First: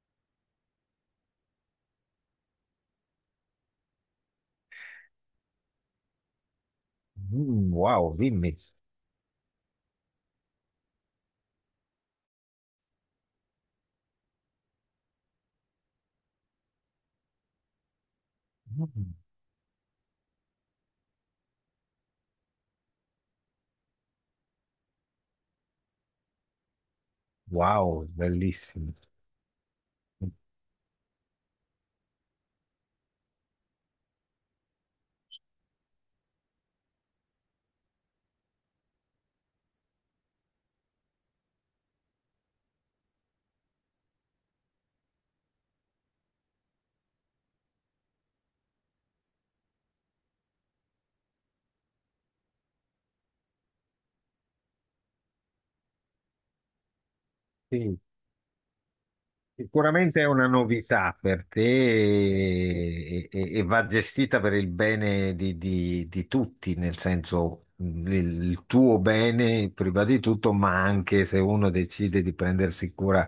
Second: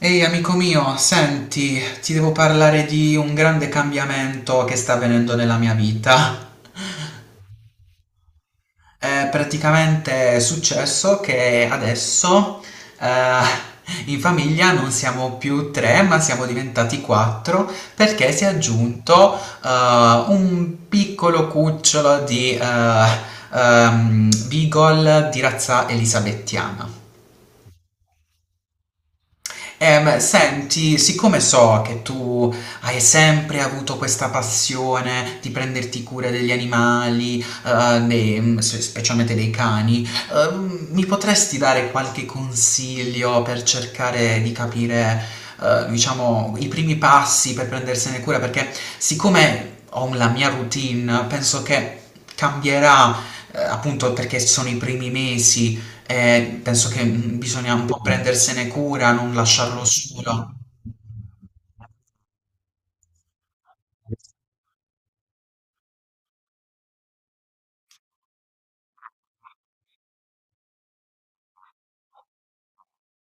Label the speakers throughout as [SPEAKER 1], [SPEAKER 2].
[SPEAKER 1] Ehi amico mio, senti, ti devo parlare di un grande cambiamento che sta avvenendo nella mia vita.
[SPEAKER 2] Mm, wow, dimmi.
[SPEAKER 1] È praticamente successo che adesso eh, in famiglia non siamo più tre, ma siamo diventati quattro perché si è
[SPEAKER 2] Mm,
[SPEAKER 1] aggiunto un piccolo cucciolo di Beagle di razza elisabettiana.
[SPEAKER 2] wow, bellissimo.
[SPEAKER 1] Senti, siccome so che tu hai sempre avuto questa passione di prenderti cura degli animali, specialmente dei cani, mi potresti dare qualche consiglio per cercare di capire, diciamo, i primi passi per prendersene cura? Perché siccome ho la mia routine, penso che cambierà, appunto perché sono i primi mesi penso che bisogna un
[SPEAKER 2] Sì,
[SPEAKER 1] po' prendersene cura, non lasciarlo
[SPEAKER 2] sicuramente è una
[SPEAKER 1] solo.
[SPEAKER 2] novità per te e va gestita per il bene di tutti, nel senso il tuo bene prima di tutto, ma anche se uno decide di prendersi cura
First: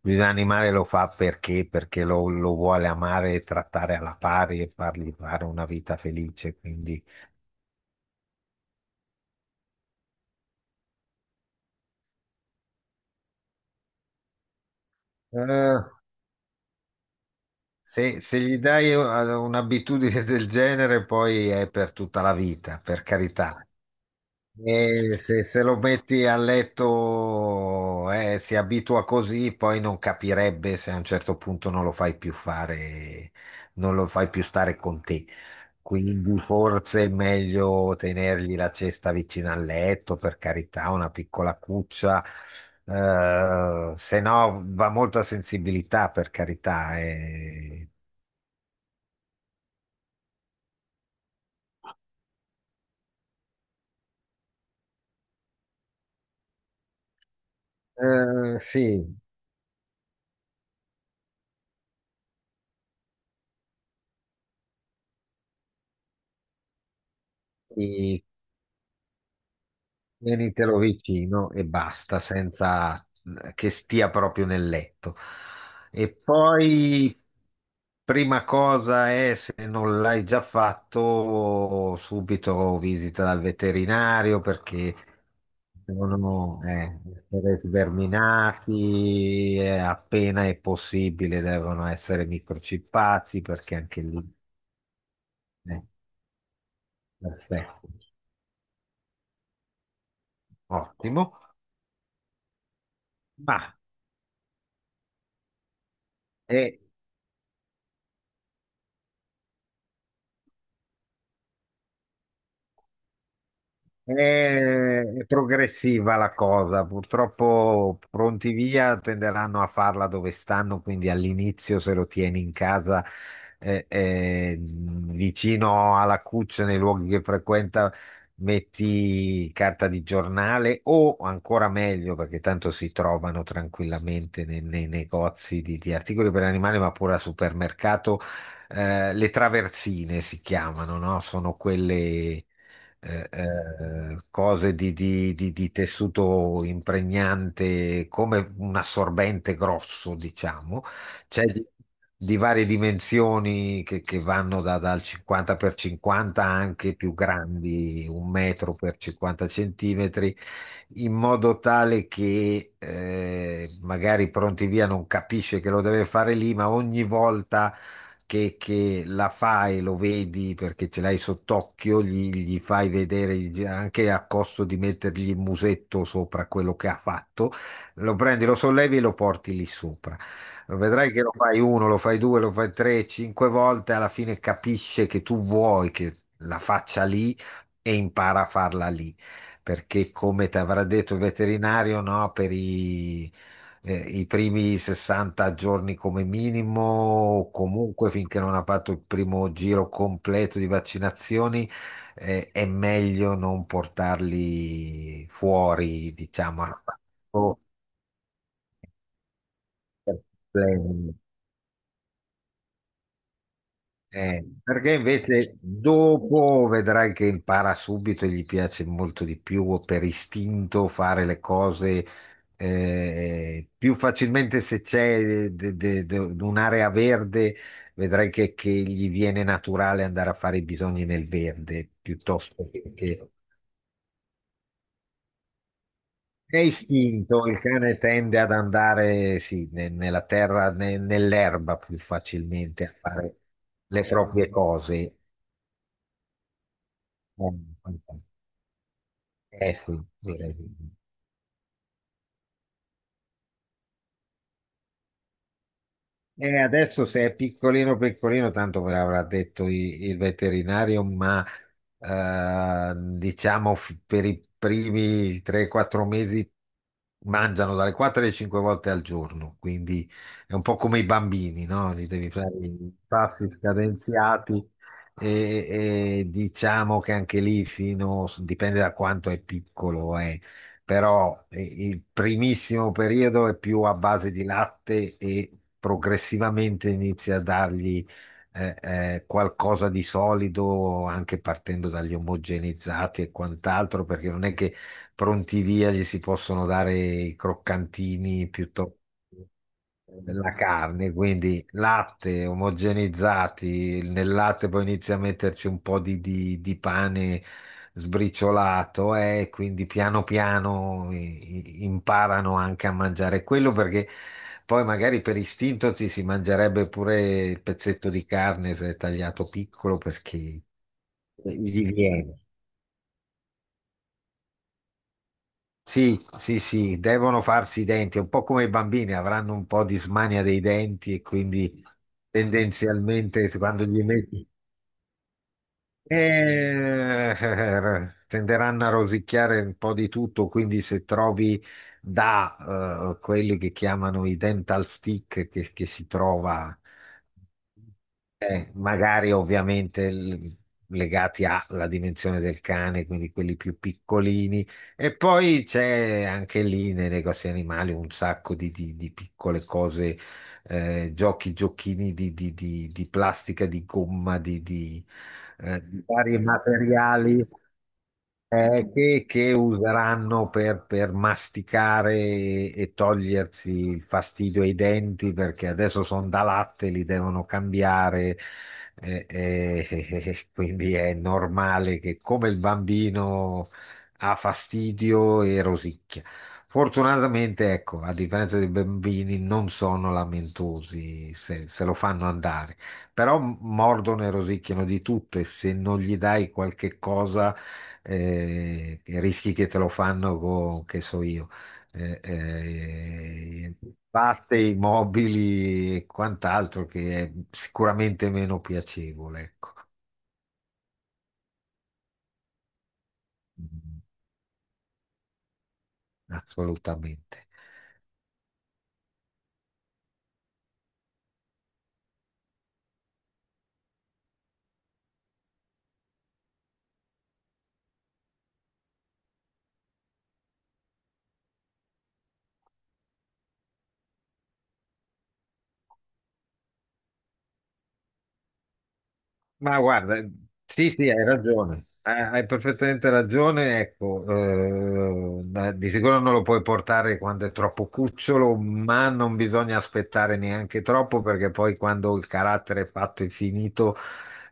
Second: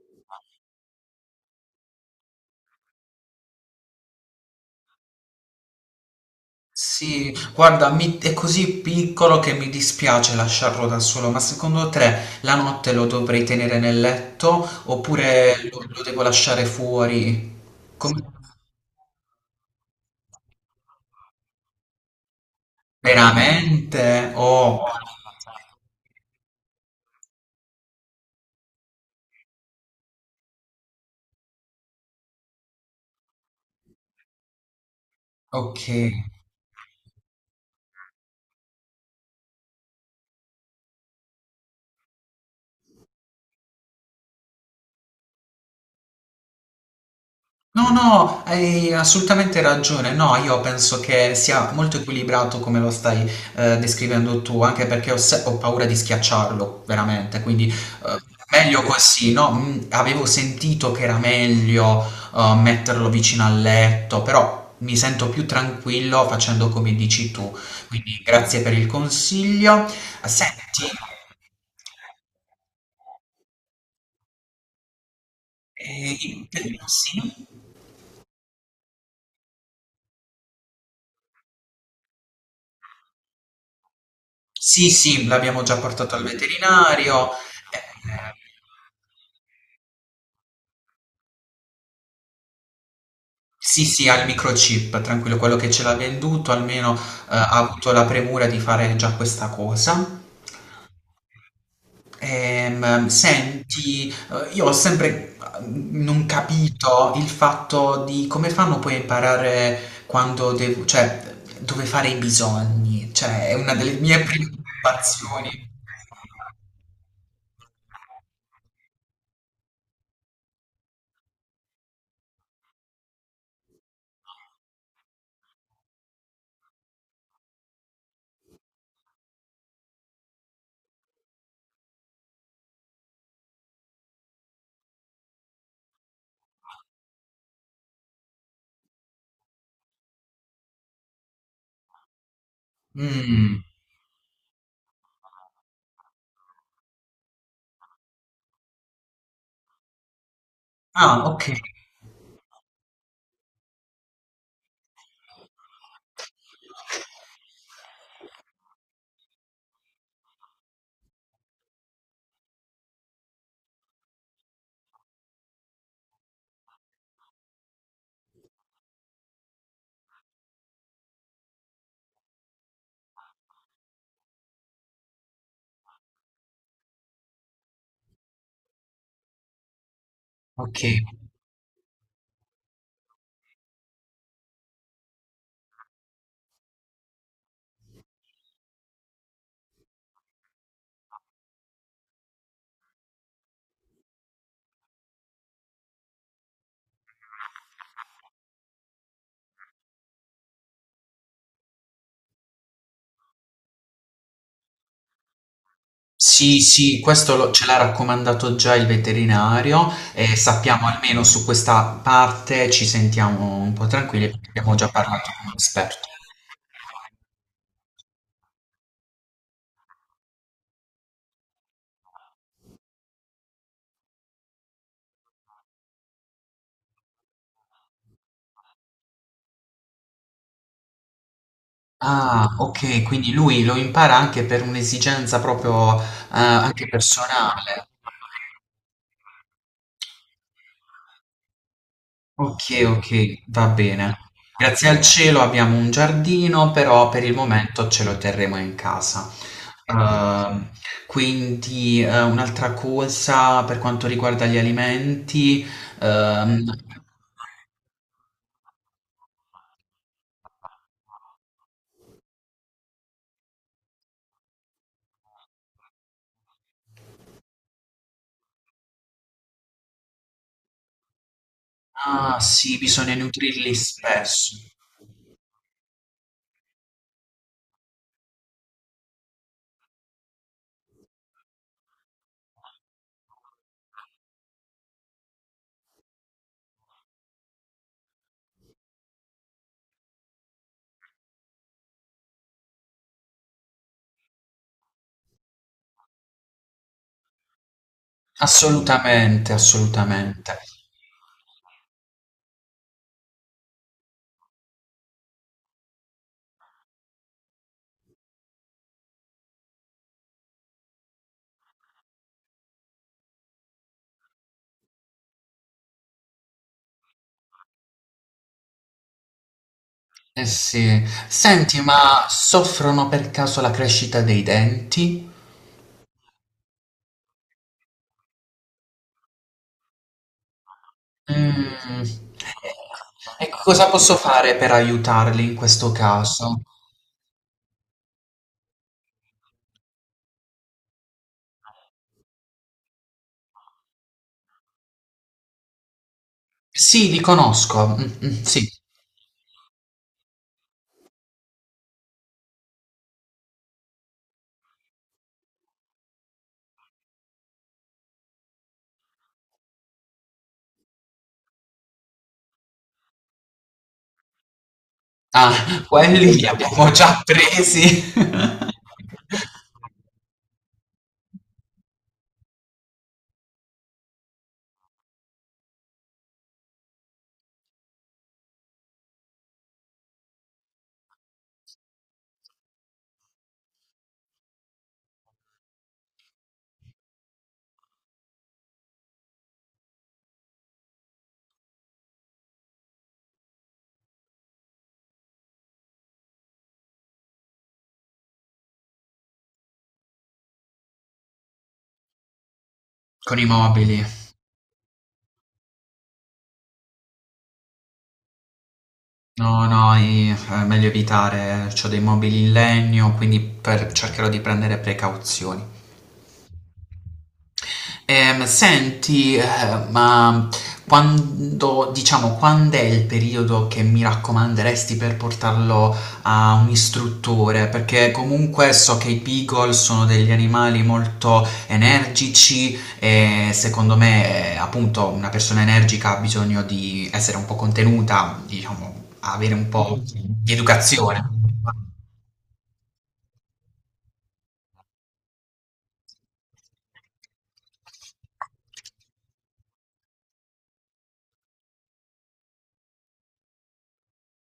[SPEAKER 2] di un animale lo fa perché lo vuole amare e trattare alla pari e fargli fare una vita felice. Quindi.
[SPEAKER 1] Sì, guarda, è così piccolo che mi dispiace lasciarlo da solo, ma secondo te la notte lo dovrei tenere nel letto oppure
[SPEAKER 2] Eh,
[SPEAKER 1] lo devo lasciare fuori? Come-
[SPEAKER 2] se gli dai un'abitudine del genere, poi è per tutta la vita, per carità.
[SPEAKER 1] Veramente? Oh,
[SPEAKER 2] E se lo metti a letto, si abitua così, poi non capirebbe se a un certo punto non lo fai più fare, non lo fai più stare con te.
[SPEAKER 1] ok.
[SPEAKER 2] Quindi forse è meglio tenergli la cesta vicino al letto, per carità, una piccola cuccia. Se no va molto a sensibilità, per carità.
[SPEAKER 1] No, no, hai assolutamente ragione. No, io penso che sia molto equilibrato come lo stai descrivendo tu, anche perché ho, se- ho paura di schiacciarlo, veramente. Quindi eh, meglio
[SPEAKER 2] Sì,
[SPEAKER 1] così, no? Avevo sentito che era meglio metterlo vicino al letto, però mi sento più tranquillo facendo come dici tu. Quindi
[SPEAKER 2] sì,
[SPEAKER 1] grazie per il consiglio. Senti,
[SPEAKER 2] tienitelo vicino e basta, senza che stia proprio nel letto. E
[SPEAKER 1] eh, sì,
[SPEAKER 2] poi, prima cosa è, se non l'hai già fatto, subito visita dal veterinario
[SPEAKER 1] sì,
[SPEAKER 2] perché
[SPEAKER 1] sì, l'abbiamo già portato al
[SPEAKER 2] devono
[SPEAKER 1] veterinario. Eh,
[SPEAKER 2] essere sverminati, appena è possibile devono essere microchippati perché
[SPEAKER 1] Sì,
[SPEAKER 2] anche
[SPEAKER 1] sì, ha il
[SPEAKER 2] lì.
[SPEAKER 1] microchip, tranquillo, quello che ce
[SPEAKER 2] eh,
[SPEAKER 1] l'ha venduto almeno ha
[SPEAKER 2] Perfetto,
[SPEAKER 1] avuto la premura di fare già questa cosa.
[SPEAKER 2] ottimo.
[SPEAKER 1] Ehm,
[SPEAKER 2] Ma...
[SPEAKER 1] senti, io ho sempre non
[SPEAKER 2] E
[SPEAKER 1] capito il fatto di come fanno poi a imparare cioè dove fare i bisogni, cioè è una delle
[SPEAKER 2] È
[SPEAKER 1] mie
[SPEAKER 2] è
[SPEAKER 1] preoccupazioni.
[SPEAKER 2] progressiva la cosa, purtroppo pronti via tenderanno a farla dove stanno, quindi all'inizio se lo tieni in casa vicino alla cuccia, nei luoghi che frequenta, metti carta di giornale o ancora meglio, perché tanto si trovano tranquillamente nei negozi di articoli per animali, ma pure al supermercato, le traversine si chiamano, no? Sono quelle
[SPEAKER 1] Mm.
[SPEAKER 2] cose di tessuto impregnante come un assorbente grosso, diciamo.
[SPEAKER 1] Ah,
[SPEAKER 2] C'è
[SPEAKER 1] ok,
[SPEAKER 2] di varie dimensioni che vanno dal 50 per 50 anche più grandi, un metro per 50 centimetri in modo tale che magari pronti via non capisce che lo deve fare lì, ma ogni volta che la fai, lo vedi perché ce l'hai sott'occhio, gli fai vedere anche a costo di mettergli il musetto sopra quello che ha fatto, lo prendi, lo sollevi e lo porti lì sopra.
[SPEAKER 1] ok.
[SPEAKER 2] Vedrai che lo fai uno, lo fai due, lo fai tre, cinque volte, alla fine capisce che tu vuoi che la faccia lì e impara a farla lì perché come ti avrà detto il veterinario, no, per i primi 60 giorni come minimo, o comunque finché non ha fatto il primo giro completo di vaccinazioni, è meglio non portarli fuori,
[SPEAKER 1] Sì,
[SPEAKER 2] diciamo.
[SPEAKER 1] sì, questo lo ce l'ha raccomandato già il veterinario e sappiamo almeno su questa parte ci sentiamo un po' tranquilli perché abbiamo già
[SPEAKER 2] Perché
[SPEAKER 1] parlato con un
[SPEAKER 2] invece
[SPEAKER 1] esperto.
[SPEAKER 2] dopo vedrai che impara subito e gli piace molto di più per istinto fare le cose più facilmente se c'è un'area verde, vedrai che gli viene naturale andare a fare i bisogni nel verde
[SPEAKER 1] Ah,
[SPEAKER 2] piuttosto che...
[SPEAKER 1] ok,
[SPEAKER 2] che-
[SPEAKER 1] quindi lui lo impara anche per un'esigenza proprio
[SPEAKER 2] È
[SPEAKER 1] anche
[SPEAKER 2] istinto, il
[SPEAKER 1] personale.
[SPEAKER 2] cane tende ad andare sì, nella terra, nell'erba più
[SPEAKER 1] Ok,
[SPEAKER 2] facilmente a fare
[SPEAKER 1] ok, va
[SPEAKER 2] le
[SPEAKER 1] bene.
[SPEAKER 2] proprie
[SPEAKER 1] Grazie al
[SPEAKER 2] cose.
[SPEAKER 1] cielo abbiamo un giardino, però per il
[SPEAKER 2] Eh,
[SPEAKER 1] momento ce lo terremo in casa.
[SPEAKER 2] Eh sì, sì. Direi di
[SPEAKER 1] Ehm,
[SPEAKER 2] sì.
[SPEAKER 1] quindi un'altra cosa per quanto riguarda gli alimenti,
[SPEAKER 2] E
[SPEAKER 1] ehm,
[SPEAKER 2] adesso se è piccolino piccolino, tanto ve l'avrà detto il veterinario, ma diciamo per i primi 3-4 mesi mangiano dalle 4 alle 5 volte al giorno, quindi è un po' come i bambini, no? Gli devi
[SPEAKER 1] ah
[SPEAKER 2] fare
[SPEAKER 1] sì,
[SPEAKER 2] i
[SPEAKER 1] bisogna
[SPEAKER 2] passi
[SPEAKER 1] nutrirli spesso.
[SPEAKER 2] scadenziati e diciamo che anche lì fino, dipende da quanto è piccolo, però il primissimo periodo è più a base di latte e progressivamente inizi a dargli qualcosa di solido, anche partendo dagli omogenizzati e quant'altro, perché non è che pronti via gli si possono dare i croccantini piuttosto
[SPEAKER 1] Assolutamente, assolutamente.
[SPEAKER 2] della carne, quindi latte omogenizzati, nel latte poi inizia a metterci un po' di pane sbriciolato e quindi piano piano imparano anche a mangiare quello perché poi magari per istinto ci si mangerebbe pure il pezzetto di carne se è tagliato piccolo
[SPEAKER 1] Eh
[SPEAKER 2] perché
[SPEAKER 1] sì. Senti,
[SPEAKER 2] gli
[SPEAKER 1] ma
[SPEAKER 2] viene.
[SPEAKER 1] soffrono per caso la crescita dei denti?
[SPEAKER 2] Sì, sì, sì, devono farsi i denti, un po' come i bambini, avranno un po' di smania dei denti e quindi
[SPEAKER 1] Mh. E
[SPEAKER 2] tendenzialmente quando
[SPEAKER 1] cosa
[SPEAKER 2] gli
[SPEAKER 1] posso
[SPEAKER 2] metti
[SPEAKER 1] fare per aiutarli in questo caso?
[SPEAKER 2] eh, tenderanno a rosicchiare un po' di tutto, quindi se trovi da quelli che chiamano i dental stick che si trova,
[SPEAKER 1] Sì, li conosco. Mh-mh, sì.
[SPEAKER 2] magari ovviamente legati alla dimensione del cane, quindi quelli più piccolini, e poi c'è anche lì nei negozi animali un sacco di piccole cose giochi, giochini di plastica, di gomma,
[SPEAKER 1] Ah,
[SPEAKER 2] di
[SPEAKER 1] quelli
[SPEAKER 2] vari
[SPEAKER 1] li abbiamo già
[SPEAKER 2] materiali
[SPEAKER 1] presi.
[SPEAKER 2] che useranno per masticare e togliersi il fastidio ai denti perché adesso sono da latte, li devono cambiare. Quindi è normale che come il bambino ha fastidio e rosicchia. Fortunatamente, ecco, a differenza dei bambini, non sono lamentosi se lo fanno andare, però mordono e rosicchiano di tutto e se non gli dai qualche cosa i rischi che te lo fanno con, che so io, eh,
[SPEAKER 1] Con i
[SPEAKER 2] eh,
[SPEAKER 1] mobili.
[SPEAKER 2] batte, i mobili e quant'altro che è sicuramente meno piacevole,
[SPEAKER 1] No,
[SPEAKER 2] ecco.
[SPEAKER 1] no, i è meglio evitare. C'ho dei mobili in legno, quindi per
[SPEAKER 2] Mm,
[SPEAKER 1] cercherò di prendere precauzioni.
[SPEAKER 2] assolutamente.
[SPEAKER 1] Senti, ma quando, diciamo, quando è il periodo che mi raccomanderesti per portarlo a un istruttore? Perché comunque so che i beagle sono degli animali molto energici e secondo me, appunto, una persona energica ha bisogno di essere un po' contenuta, diciamo, avere un
[SPEAKER 2] Ma
[SPEAKER 1] po'
[SPEAKER 2] guarda,
[SPEAKER 1] di
[SPEAKER 2] sì, sì, hai
[SPEAKER 1] educazione.
[SPEAKER 2] ragione, hai perfettamente ragione, ecco, di sicuro non lo puoi portare quando è troppo cucciolo, ma non bisogna aspettare neanche troppo perché poi quando il carattere è fatto e finito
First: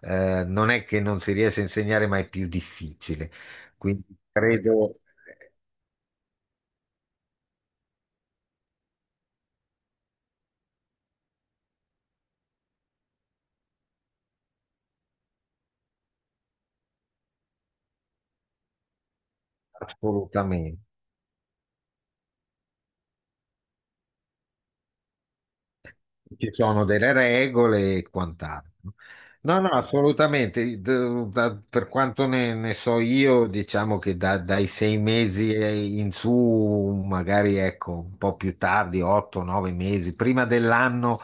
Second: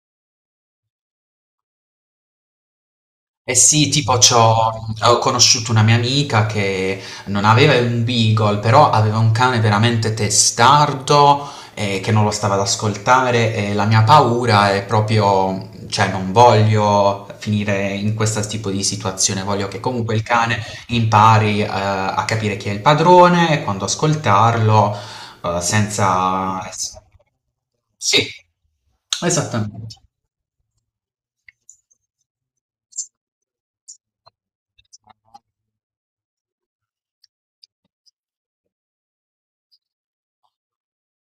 [SPEAKER 2] non è che non si riesca a insegnare, ma è più difficile.
[SPEAKER 1] Eh sì,
[SPEAKER 2] Quindi
[SPEAKER 1] tipo c'ho
[SPEAKER 2] credo
[SPEAKER 1] ho conosciuto
[SPEAKER 2] eh,
[SPEAKER 1] una mia amica che non aveva un beagle, però aveva un cane veramente testardo che non lo stava ad ascoltare e la mia paura è proprio, cioè non voglio finire in questo tipo di situazione, voglio che comunque il cane
[SPEAKER 2] assolutamente.
[SPEAKER 1] impari a capire chi è il padrone, e quando ascoltarlo,
[SPEAKER 2] Ci
[SPEAKER 1] senza.
[SPEAKER 2] sono delle regole e
[SPEAKER 1] Sì,
[SPEAKER 2] quant'altro. No, no, no,
[SPEAKER 1] esattamente.
[SPEAKER 2] assolutamente. Per quanto ne so io, diciamo che dai 6 mesi e in su, magari ecco, un po' più tardi, 8, 9 mesi, prima dell'anno,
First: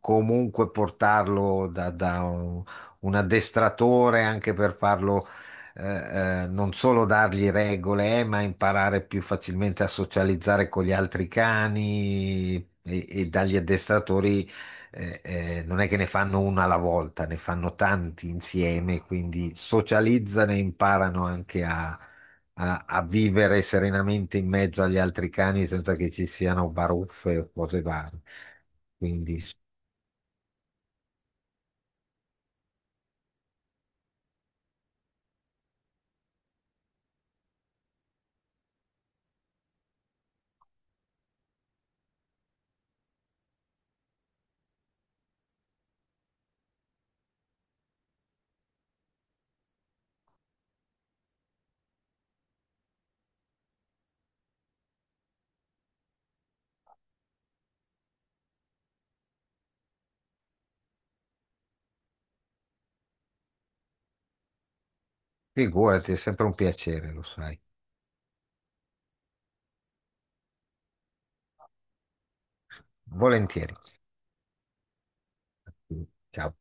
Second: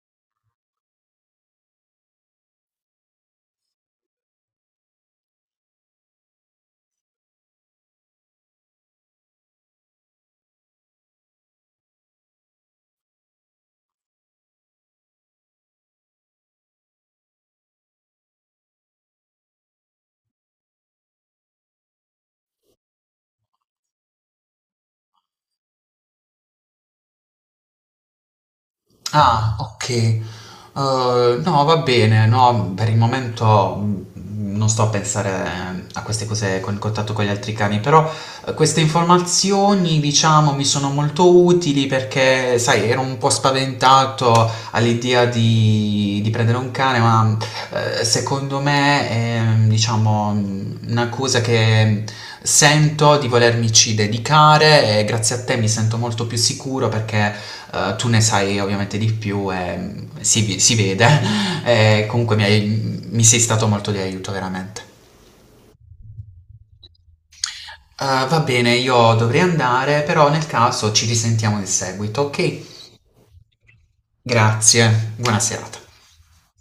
[SPEAKER 2] comunque portarlo da un addestratore anche per farlo. Non solo dargli regole, ma imparare più facilmente a socializzare con gli altri cani e dagli addestratori non è che ne fanno una alla volta, ne fanno tanti insieme, quindi socializzano e imparano anche a vivere serenamente in mezzo agli altri cani senza che ci siano baruffe o cose varie. Quindi
[SPEAKER 1] Ah, ok. No, va bene, no, per il momento non sto a pensare a queste cose con il contatto con gli altri cani, però queste informazioni, diciamo, mi sono molto utili perché, sai, ero un po' spaventato all'idea di prendere un cane, ma secondo me è, diciamo, una cosa che sento di volermici dedicare e grazie a te mi sento molto più sicuro perché tu ne sai ovviamente di più e si vede. E comunque mi sei stato molto di aiuto, veramente.
[SPEAKER 2] figurati, è sempre un piacere, lo sai.
[SPEAKER 1] Va bene, io dovrei andare, però nel caso ci risentiamo in seguito, ok?
[SPEAKER 2] Volentieri.
[SPEAKER 1] Grazie, buona serata.
[SPEAKER 2] Ciao.